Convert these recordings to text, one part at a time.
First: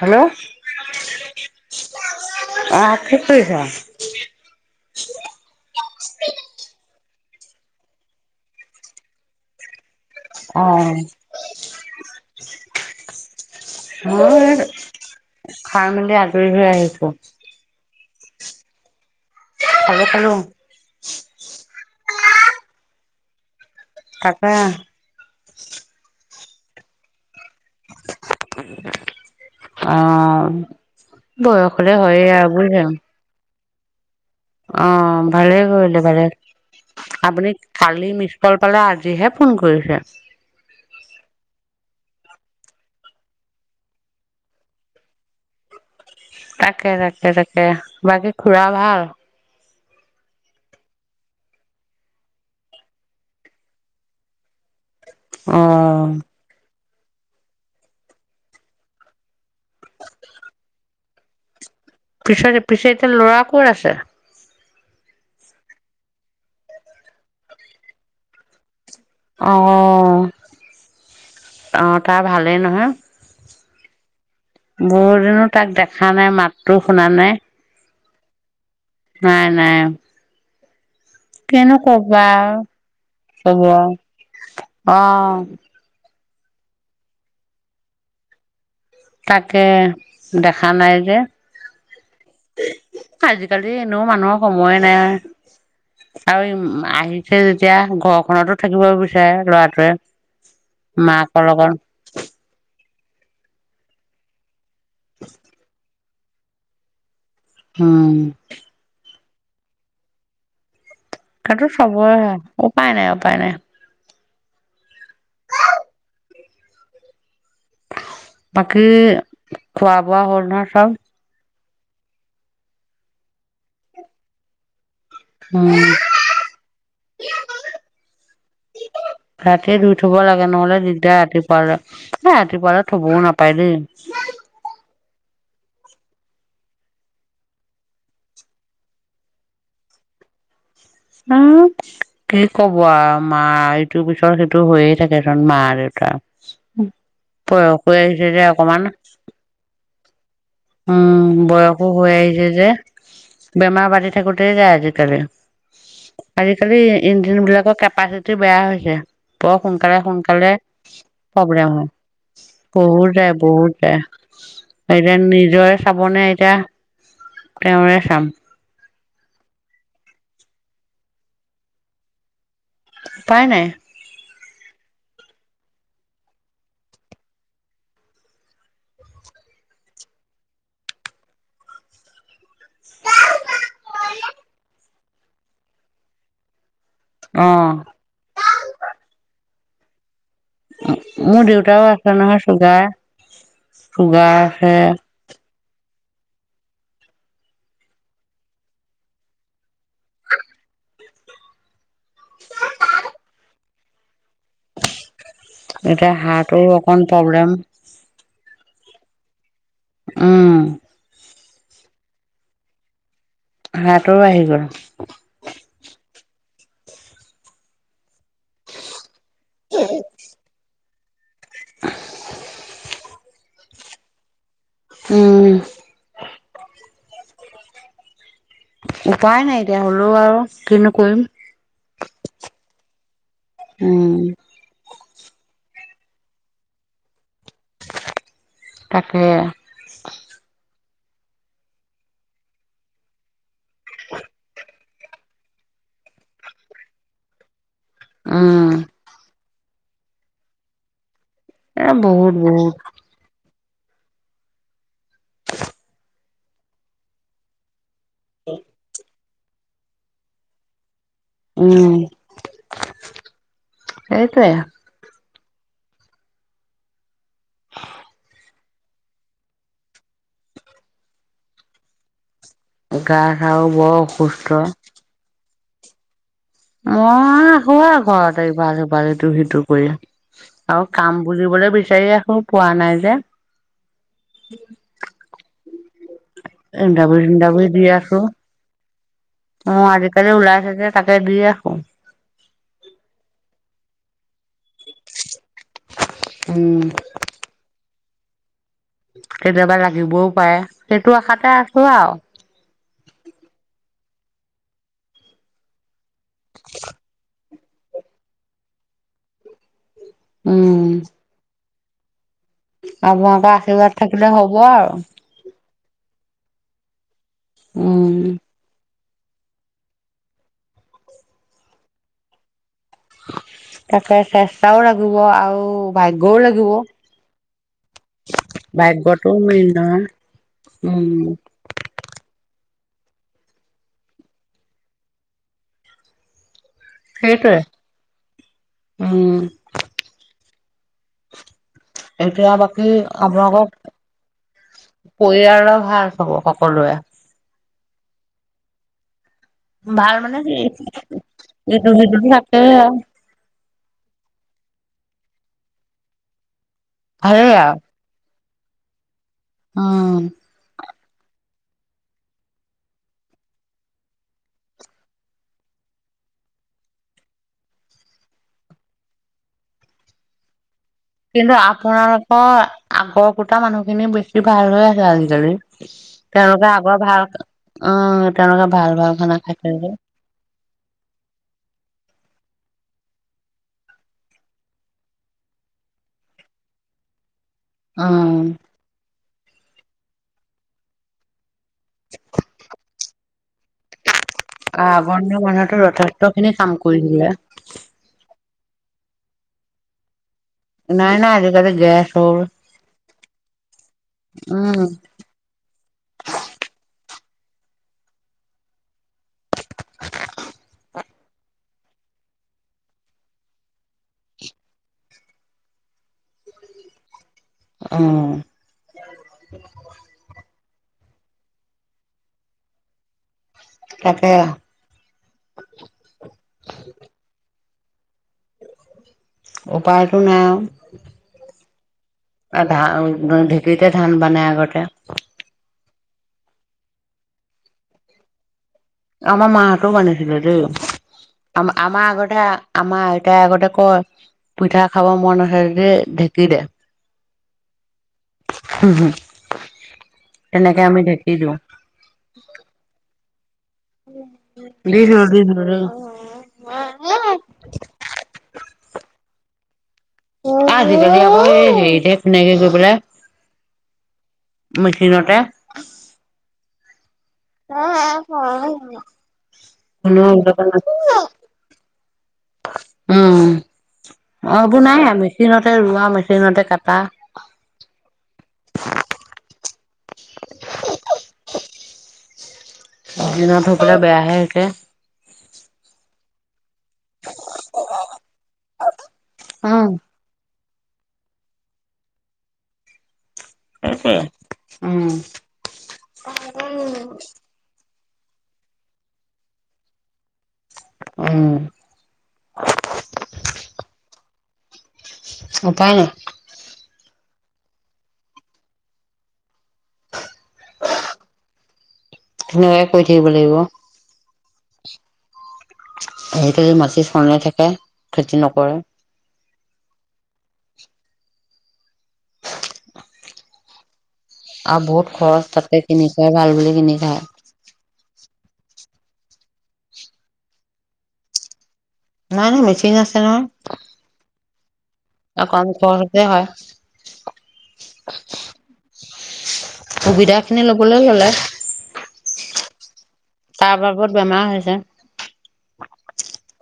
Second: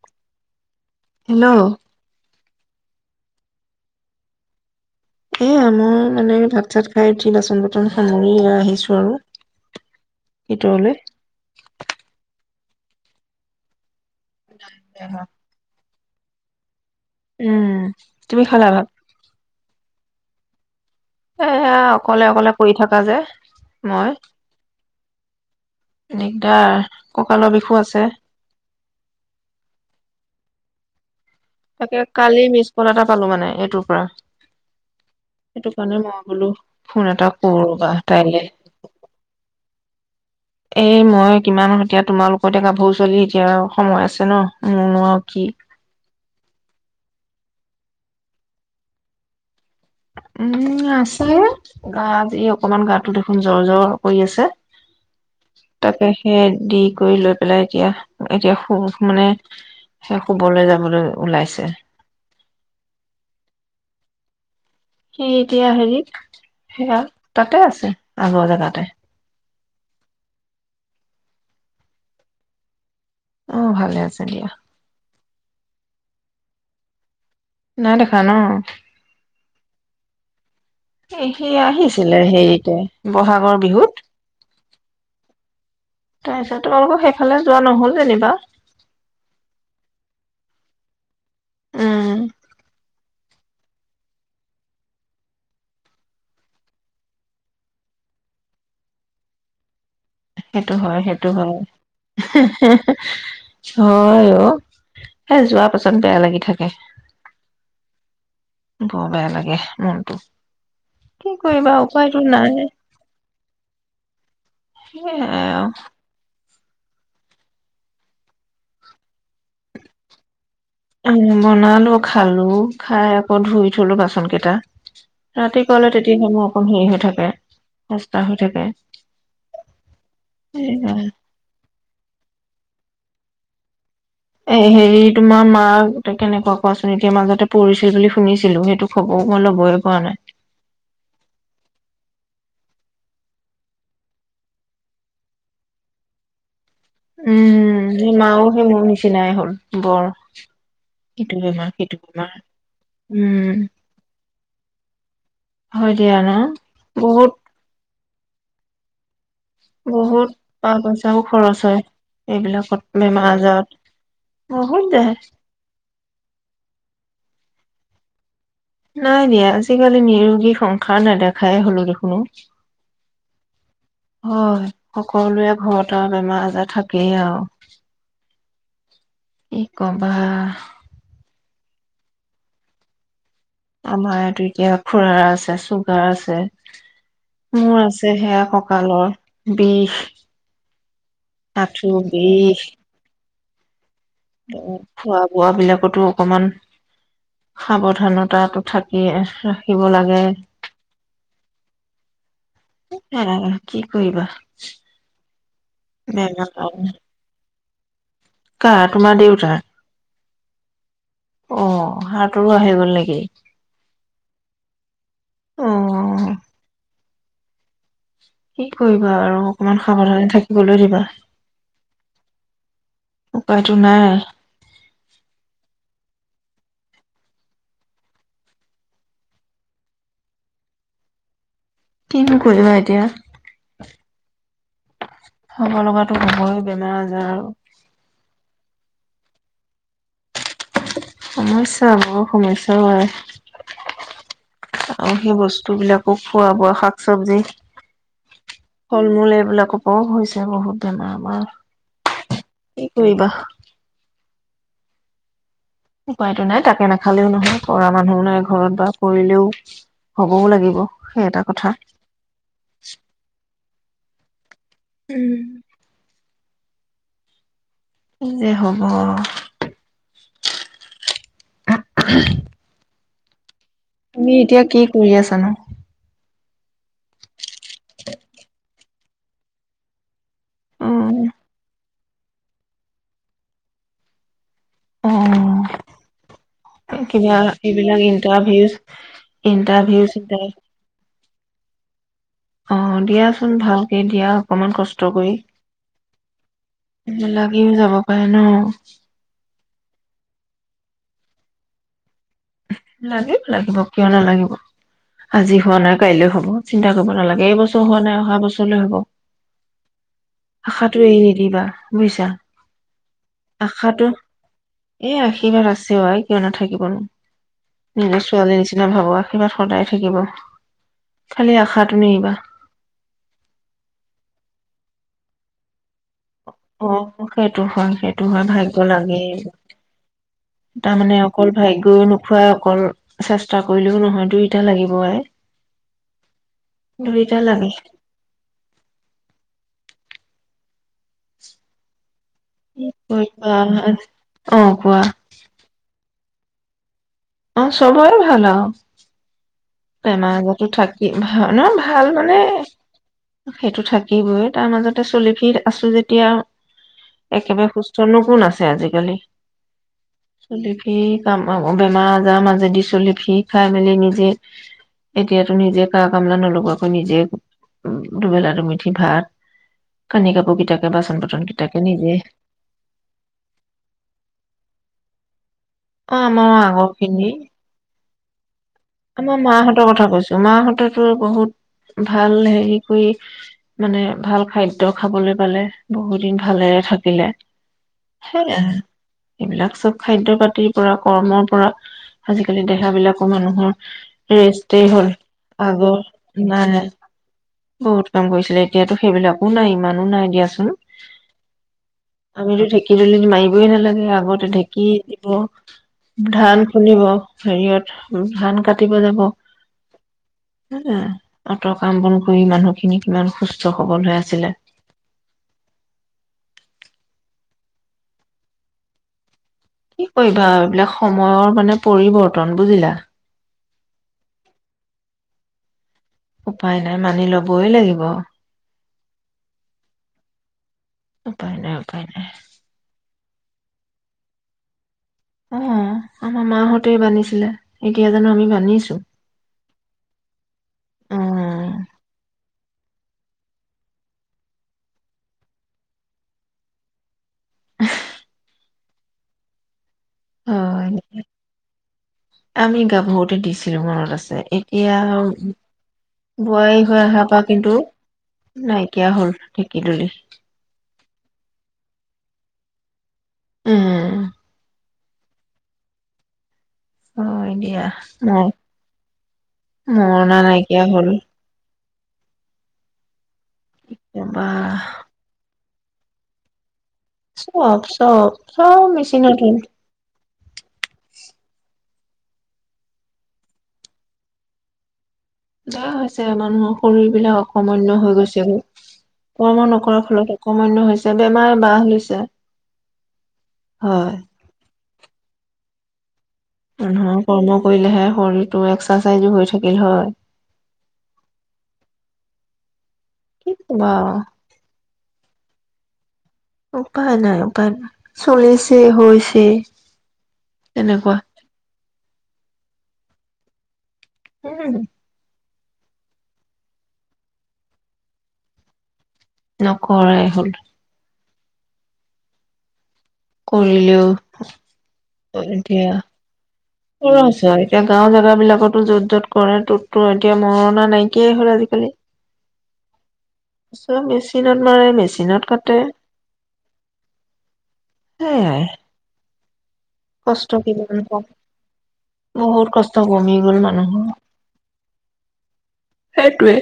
Hello. Hello. অ' কি কৰিছা? এ, মই মানে ভাত চাত খাই উঠি বাচন বৰ্তন সামৰি আহিছোঁ আৰু। অ। ভিতৰলৈ [unintelligible] মৌ সেই খাই মেলি এতিয়া আজৰি হৈ আহিছো উম তুমি খালা ভাত? খালো খালো এয়া অকলে অকলে পৰি থাকা যে মই তাকে [unintelligible] [unintelligible] আছে অহ [inaudible] তাকে কালি মিছকল এটা পালো মানে [unintelligible] পৰা অ ভালেই সেইটো কাৰণে কৰিলে মই ভালে, বোলো ফোন এটা আপুনি কৰো ৰবা কালি তাইলে মিছকল পালে আজিহে ফোন কৰিছে এই মই কিমান এতিয়া তোমালোক এতিয়া গাভৰু ছোৱালী এতিয়া সময় আছে ন, মোৰনো আৰু কি তাকে তাকে তাকে বাকী খুৰা ভাল উম আছে, গাত এই অকমান গাটো দেখোন জ্বৰ জ্বৰ কৰি আছে অ' তাকে সে [unintelligible] কৰি লৈ পেলাই এতিয়া, এতিয়া শু মানে সেই শুবলৈ যাবলৈ ওলাইছে পিছত পিছে এতিয়া ল'ৰা কত আছে সি এতিয়া হেৰিত, সেয়া তাতে আছে আগৰ জেগাতে অহ, অ তাৰ ভালেই নহয় অ ভালে আছে দিয়া বহুত দিন হল তাক দেখা নাই মাতটো শুনা নাই নাই দেখা ন নাই নাই সি কিনো আহিছিলে কবা আৰু হেৰিতে অ বহাগৰ বিহুত তাৰপিছত, তোমালোকৰ সেইফালে যোৱা নহল যেনিবা তাকে, দেখা নাই যে উম আজিকালি এনেও মানুহৰ সময়ে নাই আৰ, আৰু ই আহিছে যেতিয়া ঘৰখনতো থাকিব বিচাৰে লৰাটোৱে সেইটো হয় সেইটো মাকৰ হয় লগত হে হে হয় অ এ যোৱা পছন্দ বেয়া লাগি থাকে উম বৰ বেয়া লাগে মনটো কি কৰিবা [unintelligible] চবৰে উপায়তো হয় নাই উপায় নাই উপায় নাই সেয়াই আৰু বাকী, খোৱা বোৱা হ'ল ন উম', বনালো খালো, খাই আকৌ ধুই থলো বাচন কেইটা [inaudible] ৰাতিপুৱালে তেতিয়াহে মোৰ অকণ হেৰি হৈ থাকে সস্তা হৈ থাকে [unintelligible] নাপাই দেই। এ হেৰি, তোমাৰ মাক কেনেকুৱা কোৱাচোন এতিয়া মাজতে পৰিছিল বুলি শুনিছিলো সেইটো খবৰ মই লবয়ই পৰা নাই। মা কি কব আৰু মা এইটোৰ পিছত সেইটো হৈয়ে থাকে চুন মা দেউতাৰ। উম', সেই মাও সেই মোৰ নিচিনাই হ'ল বৰ [inaudible] উম', ইটো বেমাৰ বয়সো সিটো হৈ বেমাৰ আহিছে যে উম বেমাৰ বাাৰি থাকোতে যায় আজিকালি। হয় দিয়া ন আজিকালি বহুত ইঞ্জিন বিলাকৰ কেপাচিটি [unintelligible] বেয়া হৈছে। বৰ সোনকালে বহুত সোনকালে টকা পইচাও খৰচ প্ৰব্লেম হয় এইবিলাকত বহুত বেমাৰ যায় আজাৰত বহুত বহুত যায় যায় [unintelligible] হবনে এতিয়া তেওঁৰে চাম নাই দিয়া। আজিকালি নিৰোগী সংসাৰ নেদেখাই হলো দেখোনো অ। উপাই নাই। হয়', সকলোৱে ঘৰত আৰু বেমাৰ আজাৰ থাকেই আৰু কি কবা আমাৰ টো এতিয়া খুৰাৰ আছে চুগাৰ আছে। অ মোৰ আছে সেয়া কঁকালৰ। বিষ। মোৰ দেউতাৰো আঁঠুৰ আছে নহয় বিষ। চুগাৰ। চুগাৰ আছে খোৱা বোৱা বিলাকতো অকমান সাৱধানতাটো থাকি ৰাখিব লাগে, কি কৰিবা? এতিয়া বেমাৰ হাৰ্টৰ কাৰণে। অকন প্ৰব্লেম। কাৰ? তোমাৰ দেউতাৰ? ও', অ হাৰ্টৰো আহি গ'ল নেকি? হাৰ্টৰো আহি গ'ল অ' কি কৰি বাৰু অকণমান সাৱধানে থাকিবলৈ দিব। [unintelligible] [inaudible] উপাইটো নাই। উম', উপায় নাই এতিয়া হ'লেও আৰু কিনো কৰিম। কিনো কৰিবা এতিয়া? উম', হব লগাটো হবয়ে বেমাৰ আজাৰ আৰু তাকে। সমস্যা বৰ সমস্যা ও আই, আৰু সেই বস্তুবিলাকো খোৱা বোৱা শাক চবজি উম ফল মূল এইবিলাক [unintelligible] হৈছে বহুত আমাৰ এ বহুত বহুত। কি কৰিবা উপায়টো নাই তাকে নাখালেও নহয় কৰা মানুহ নাই ঘৰত বা কৰিলেও হবও লাগিব। সেই এটা কথা। এইটোৱে। উম। [inaudible] কি যে হব! [unintelligible] তুমি অসুস্থ এতিয়া কি কৰি আছানো? মই আছোঁ ঘৰত এফাল হিফল ইটো সিটো কৰি। আৰু উম কাম বুজিবলৈ বেছি [unintelligible] সমূহ পোৱা নাই যে। অ [unintelligible] ইণ্টাৰভিউ চিন্টাৰভিউ দি এইবিলাক আছো ইণ্টাৰভিউজ অ আজিকালি উলাইছে যে তা [unintelligible] অ', দিয়াচোন ভালকে দিয়া। অকমান কষ্ট কৰি উম লাগিও যাব। [unintelligible] [inaudible] কেতিয়াবা লাগিবও পাৰে সেইটো আশাতে আছো আৰু। লাগিব লাগিব কিয় নালাগিব আজি হোৱা নাই কাইলৈ হ'ব চিন্তা কৰিব নালাগে এই বচ হোৱানাই অহা বছৰলৈ হ'ব। উম আশাটো এৰি নিদিবা। বুজিছা? আপোনালোকৰ আশীৰ্বাদ আশাটো থাকিলে হ'ব আৰু। এই আশীৰ্বাদ আছে আই কিয় নাথাকিবনো! উম নিজৰ ছোৱালীৰ নিচিনা ভাবোআ আশীৰ্বাদ সদায় থাকিব, খালি আশাটো নেৰিবা। তাকে চেষ্টাও লাগিব আৰু ভাগ্যও লাগিব অ', সেইটো হয় - সেইটো হয় ভাগ্য লাগেই, ভাগ্যটো মেইন নহয় উম তাৰমানে অকল ভাগ্য [unintelligible] [unintelligible] অকল চেষ্টা কৰিলেও নহয় দুইটা লাগিব আই। দুইটা সেইটোৱে লাগে উম। এতিয়া কি বাকী কৰিবা আপোনালোকক অ কোৱা পৰিয়ালৰ ভাল? [unintelligible] সকলোৱে। অ চবৰে ভাল আৰু। ভাল মানে কি ন এইটো ভাল সিটোতো মানে থাকে আও। সেইটো থাকিবই তাৰ মাজতে চলি ফি আছো যেতিয়া! ভালেই একেবাৰে সুস্থনো কোন আছে। যে আজিকালি অ। সি কাম [unintelligible] বেমাৰ আজাৰৰ মাজেদি চলি ফি খাই মেলি নিজে এতিয়াতো নিজে কা কামলা নলগোৱাকৈ নিজে উ দুবেলা দুমিঠি ভাত কানি কাপোৰ কিতাপ কিন্তু আপোনালোকৰ আগৰ কুটা মানুহখিনি বেছি ভাল হৈ আছে আজিকালি অ আমাৰ তেওঁলোকে আগৰ ভাল আগৰখিনি, উম, তেওঁলোকে ভাল ভাল খানা আমাৰ খাইছে মাহঁতৰ যে। কথা কৈছো মাহঁতে [unintelligible] বহুত ভাল হেৰি কৰি মানে ভাল খাদ্য খাবলৈ পালে বহুত দিন ভালেৰে থাকিলে। অহ। সেয়াই এইবিলাক চব খাদ্য পাতি পুৰা কৰ্ম পৰা আজিকালি দেহাবিলাক মানুহৰ ৰেষ্টেই হ'ল আগৰ দিনৰ মানুহেতো আগৰ যথেষ্টখিনি নাই কাম নাই কৰিছিলে। বহুত কাম কৰিছিলে এতিয়াতো সেইবিলাকো নাই ইমানো নাই দিয়াচোন নাই নাই আজিকালি গেছ হ'ল আমিতো ঢেঁকী [unintelligible] মাৰিবই নালাগে আগতে উম, ঢেঁকী দিব ধান খুন্দিব হেৰিয়ত ধান কাটিব যাব [unintelligible] অতৰ কাম বন কৰি মানুহখিনি কিমান সুস্থ সবল হৈ আছিলে। অহ। কি কৰিবা আও এইবিলাক সময়ৰ মানে পৰিৱৰ্তন বুজিলা। তাকে। উপায় নাই মানি [unintelligible] উপায়টো নাই আৰু। উপায় নাই উপায় নাই [unintelligible] অ ঢেঁকীতে ধান বানে আগতে। অ আমাৰ মাহঁতে বান্ধিছিলে এইতিয়া জানো আমি বান্ধিছো? আমাৰ মাহঁতেও বানিছিলে দেই অ আ-আমাৰ আগতে আমাৰ আইতাই আগতে কয় পিঠা খাব মন আছে যদি ঢেঁকী দে হম হম। তেনেকে হয় আমি ঢেকি দিওঁ। আমি গাভৰুতে [unintelligible] আছে এতিয়া আৰু দিছিলোঁ দিছিলোঁ দেই বোৱাৰী হৈ অহাৰ পৰা কিন্তু নাই কিয় হল কি আজিকালি আকৌ হেৰিতে ধুনীয়াকে গৈ পেলা উম মেচিনতে অ দিয়া মোৰ কোনো মৰণা নাইকিয়া হ'ল উম বা অ এইবোৰ নাই আৰু মেচিনত ৰোৱা মেচিনতে কাট চব চব চব মেচিনৰ কি [inaudible] দি নাথৰ পৰা বেয়াহে হৈছে বেয়া হৈছে মানুহৰ শৰীৰ বিলাক অকমাণ্য হৈ গৈছে গৈ কৰ্ম উম নকৰা ফলত অকমাণ্য হৈছে বেমাৰে বাহ লৈছে হয় উম মানুহৰ কৰ্ম কৰিলেহে শৰীৰটো এক্সাৰচাইজো হৈ থাকিল হয় উম কি ক বা উপায় নাই উপায় নাই উপায় নাই চলিছে হৈছে তেনেকুৱা ধুনীয়াকে কৰি থাকিব লাগিব উম হুম আজিকালি মাটি চলাই থাকে খেতি নকৰে নকৰাই হ'ল কৰিলো আৰু বহুত খৰচ তাতে কিনিছ ভাল বুলি কিনি খায় কছ এতিয়া গাঁৱত জেগা বিলাকতো য'ত য'ত কৰে ত'তো এতিয়া মৰণা নাইকিয়াই হ'ল আজিকালি নাই মেচিন আছে নহয় মই অকণ খৰতে হয় সেয়াই সুবিধা কষ্ট খিনি কিমান ল'বলৈ কম হ'লে বহুত কষ্ট কমি গ'ল তাৰ মানুহৰ বাবত বেমাৰ হৈছে সেইটোৱে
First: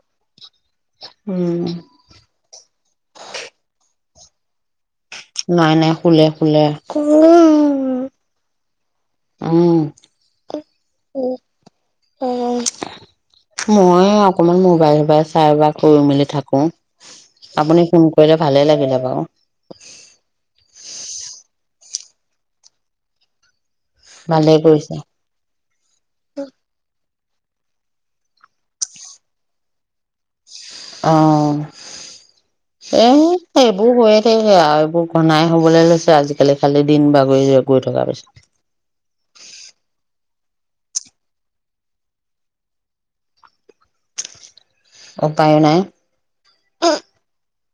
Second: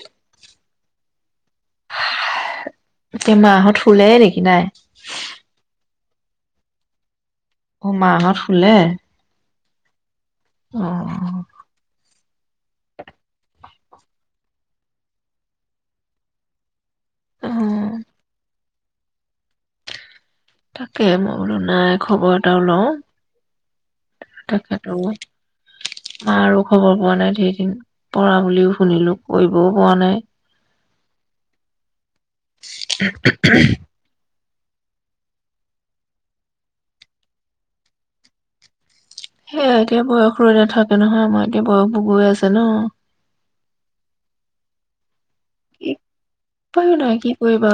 উম। এই মাঁহত শুলে নেকি নাই নাই নাই শুলে শুলে। অ মাঁহত শুলে উম। অ মই অকমান মোবাইল চোবাইল চাই বা কৰি মেলি থাকো। আপুনি অ ফোন কৰিলে ভালে লাগে। কেতিয়াবা আকৌ তাকে মই বোলো নাই খবৰ এটাও লওঁ। ভালে তাকেটো কৰিছে মাৰো খবৰ পোৱা নাই। সেইদিনা পৰা বুলিও শুনিলো কৰিবও পোৱা নাই। অ এ এইবো হয়ে। সেইয়া আৰু এইবোৰ ঘনাই হবলৈ লৈছে আজিকালি খালি দিন বাগৰি গৈ থকাৰ পিছত। সেয়া এতিয়া বয়স ৰৈ নাথাকে নহয় আমাৰ এতিয়া বয়সবোৰ গৈ আছে ন। উপায় ও নাই। কিবা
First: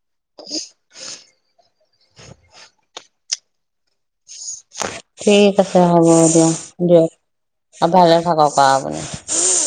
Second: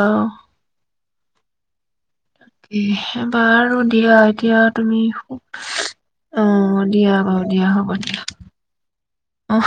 কি বাৰু দিয়া এতিয়া। তুমি ঠিক আছে হ'ব, অ দিয়ক দিয়া বাৰু দিয়া হ'ব ভালে দিয়া থাকক আৰু আপুনি। অ